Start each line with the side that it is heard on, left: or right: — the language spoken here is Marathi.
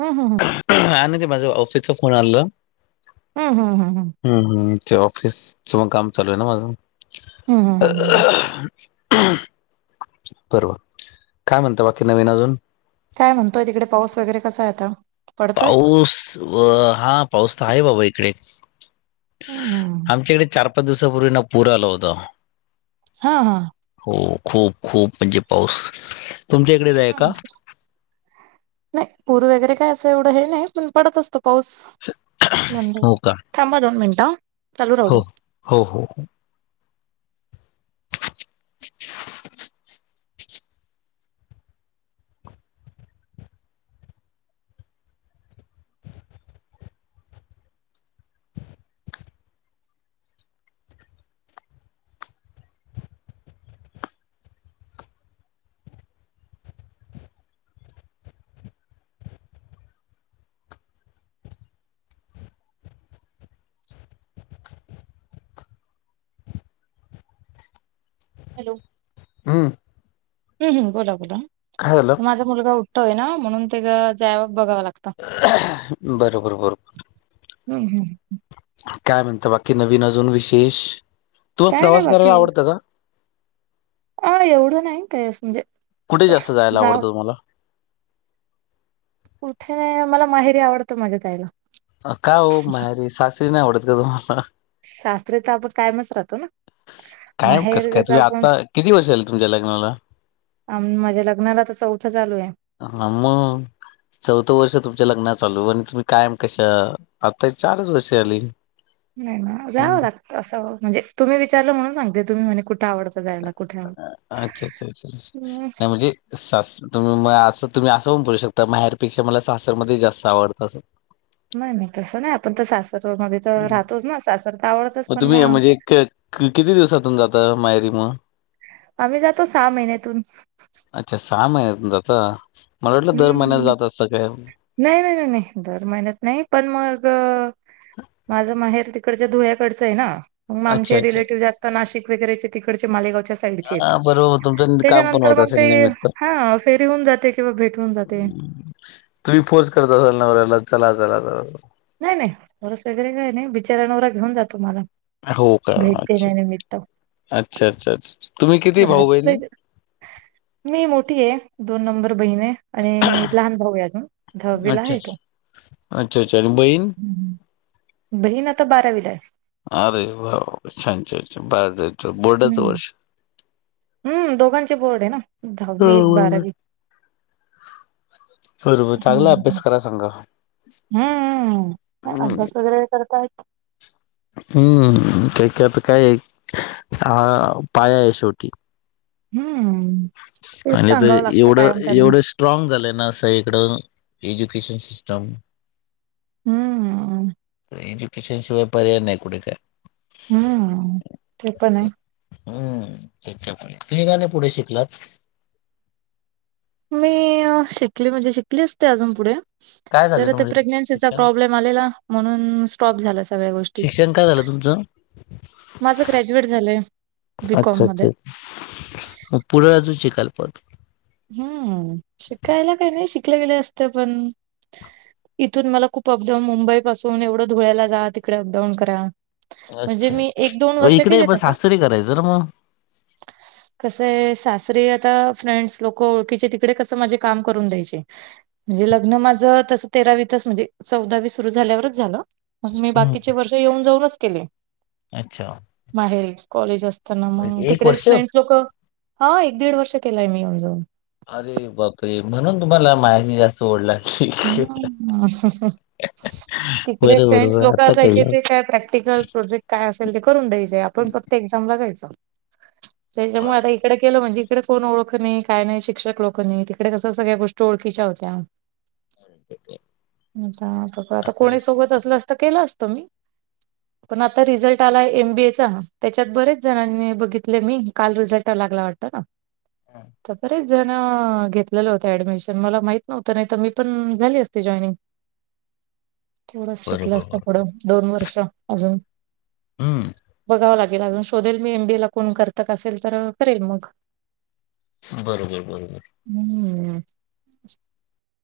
right: हम् हम् हम्
left: हां नाही, ते माझ्या ऑफिसचा फोन आलेल-
right: हंम् हम् हम् हम्
left: हम्म हम्म, ते ऑफिसचं मग काम चालू आहे ना माझं.
right: हम्म हम्म हम्म.
left: बरोबर. काय म्हणता बाकी नवीन अजून?
right: काय म्हणतोय, तिकडे पाऊस वगैरे कसा आहे आता? पडतोय?
left: पाऊस व हा, पाऊस तर आहे बाबा इकडे.
right: हं
left: आमच्याईकडे चार पाच दिवसापूर्वी ना पूर आला होता.
right: हा हा.
left: हो खूप खूप म्हणजे पाऊस- तुमच्या इकडेच आहे का
right: हम् नाही पूर वगैरे काय असं एवढं हे नाही, पण पडत असतो पाऊस. म्हणजे,,
left: हो का
right: थांबा दोन मिनिटं, चालू राहु
left: हो
right: दे.
left: हो हो हो
right: हॅलो!
left: हम्म.
right: हम्म हम्म बोला बोला.
left: काय झालं?
right: माझा मुलगा उठतोय ना, म्हणून ते ज्याव बघाव लागतं.
left: बरोबर बरोबर.
right: हम्म हम्म.
left: काय म्हणता बाकी नवीन अजून विशेष, तुम्हाला
right: काय नाही
left: प्रवास करायला आवडतं का?
right: हा नाही एवढं नाही काही असू म्हणजे
left: कुठे जास्त जायला
right: जा
left: आवडतं तुम्हाला?
right: कुठेऽ मला माहेरी आवडतं माझ्या जायला.
left: का ओ माहेरी, सासरी नाही आवडत का तुम्हाला?
right: सासरी तर आपण कायमच राहतो ना.
left: कायम
right: माहेर
left: कसं काय, तुम्ही
right: आपण
left: आता, किती वर्ष झाले तुमच्या लग्नाला?
right: अम माझ्या लग्नाला तर चौथं चालू आहे.
left: हां मग चौथं वर्ष तुमच्या लग्नात चालू, आणि तुम्ही कायम कशा, आता चारच वर्ष झाली.
right: नाही नाही जाव
left: हम्म.
right: लागतं असं, म्हणजे तुम्ही विचारलं म्हणून सांगते, तुम्ही म्हणे कुठे आवडतं जायला लाग
left: अच्छा अच्छा अच्छा, नाही म्हणजे स तुम्ही असं तुम्ही असं पण बोलू शकता, मला माहेरपेक्षा मला सासर मध्ये जास्त आवडतं असं.
right: नाही नाही तसं नाही, आपण तर सासर मध्ये तर
left: हम्म.
right: राहतोच ना, सासर तर आवडतच पण
left: तुम्ही
right: मग
left: म्हणजे क किती दिवसातून जाता माहेरी मग
right: आम्ही जातो सहा महिन्यातून.
left: अच्छा सहा महिन्यात जाता,, मला वाटलं दर महिन्यात
right: हम्म
left: जात असता काय.
right: नाही नाही नाही दर महिन्यात नाही, पण मग माझं माहेर तिग तिकडच्या धुळ्याकडंच आहे ना, मग
left: अच्छा
right: आमचे
left: अच्छा.
right: रिलेटिव्ह जास्त नाशिक वगैरेचे तिकडचे मालेगावच्या साईड चे आहेत,,
left: हा बरोबर तुमचं काम पण
right: त्याच्यानंतर
left: होत
right: मग
left: असेल
right: ते
left: निमित्त.
right: हां फेरी हून जाते किंवा भेटवून जाते.
left: तुम्ही फोर्स करत असाल नवऱ्याला चला चला चला
right: नाही नाही, फोर्स वगैरे काय नाही, बिचारा नवरा घेऊन जातो मला.
left: हो का
right: भेट
left: अच्छा,
right: देण्यानिमित्त
left: अच्छा अच्छा अच्छा. तुम्ही किती भाऊ बहिणी
right: राहतोय, मी मोठी आहे, दोन नंबर बहिण आहे. आणि लहान भाऊ आहे अजून, दहावीला
left: अच्छा
right: आहे तो.
left: अच्छा अच्छा अच्छा आणि बहीण
right: बहीण आता बारावीला आहे.
left: अरे वा छान छान,, छान बा बोर्डाच
right: हम्म.
left: वर्ष.
right: हम्म दोघांचे बोर्ड आहे ना, दहावी बारावी.
left: बरोबर,
right: हम्म
left: चांगला
right: हम्म
left: अभ्यास कराय सांगा.
right: हम्म, अभ्यास वगैरे करतायत.
left: हम्म, काकै आता काय आहे, हा पाया आहे शेवटी.
right: हम्म. तेच
left: आणि ताई
right: सांगावं लागतं
left: एवढं
right: कायम त्यांना
left: एवढंच स्ट्रॉंग झालय ना सगळीकडं, एज्युकेशन सिस्टम
right: हम्म्म.
left: एज्युकेशन शिवाय पर्याय नाही कुठे काय?
right: हम्म ते पण आहे.
left: हम्म त्याच्या मुळे तुम्ही का नाही शिकलात?
right: मी शिकली म्हणजे शिकली असती अजून पुढे
left: काय झाले
right: जर ते
left: तुमचे
right: प्रेग्नेनसीचा
left: शिक्षण
right: प्रॉब्लेम आलेला म्हणून स्टॉप झाला सगळ्या गोष्टी.
left: शिक्षण काय झालं तुमचं?
right: माझं ग्रॅज्युएट झालंय बी कॉम
left: अच्छा
right: मध्ये.
left: अच्छा. मग पुढे अजून शिकायला पायजे व्हत.
right: हम्म शिकायला काय नाही शिकले गेले असते पण इथून मला खूप अपडाऊन मुंबई पासून एवढं धुळ्याला जा तिकडे अपडाऊन करा. म्हणजे
left: अच्छा
right: मी एक, दोन
left: मग
right: वर्ष
left: इकडे
right: केले
left: पण
right: तस.
left: सासरी करायचं ना मग.
right: कस आहे सासरी आता फ्रेंड्स लोकं ओळखीचे तिकडे कसं माझ काम करून द्यायचे. म्हणजे लग्न माझं तसं तेरावी तच म्हणजे चौदावी सुरू झाल्यावरच झालं. मग मी
left: हम्म
right: बाकीचे वर्ष येऊन जाऊनच केले.
left: अच्छा.
right: माहेरी कॉलेज असताना मग
left: एक
right: तिकडेच
left: वर्ष?
right: फ्रेंड्स लोक हो एक दीड वर्ष केलाय मी येऊन जाऊन.
left: अरे बापरे म्हणून तुम्हाला माहेरची जास्त ओढ लागली.
right: [unintelligible] तिकडे
left: बरं
right: फ्रेंड्स
left: बरोबर बर
right: लोक
left: आता
right: असायचे,
left: कळलं.
right: ते काय प्रॅक्टिकल प्रोजेक्ट काय असेल ते करून द्यायचे, आपण फक्त पण एक्झामला जायच, त्याच्यामुळे आता इकडे केलं म्हणजे इकडे फोन ओळख नाही काय नाही शिक्षक लोकं नाही, तिकडे कसं सगळ्या गोष्टी ओळखच्या होत्या. आता
left: असा
right: कोणी
left: विषय
right: सोबत असलं अस तर केलं असत मी. पण आता रिझल्ट आला एम बीए चा त्याच्यात बरेच जणांनी बघितले मी काल रिझल्ट लागला वाटतं ना. तर बरेच जणअ -घेतलेलं होत ऍडमिशन मला माहित नव्हतं नाहीत तर मी पण झाली असते जॉईनिंग, तेवडच शिकलं
left: बरोबर
right: असत
left: बरोबर
right: पुढं. दोन वर्ष अजून
left: हम्म
right: बघाव लागेल अजून. शोधेल मी एम बी ए ला कोण करत असेल तर करेल मग?
left: बरोबर बरोबर.
right: हम्म.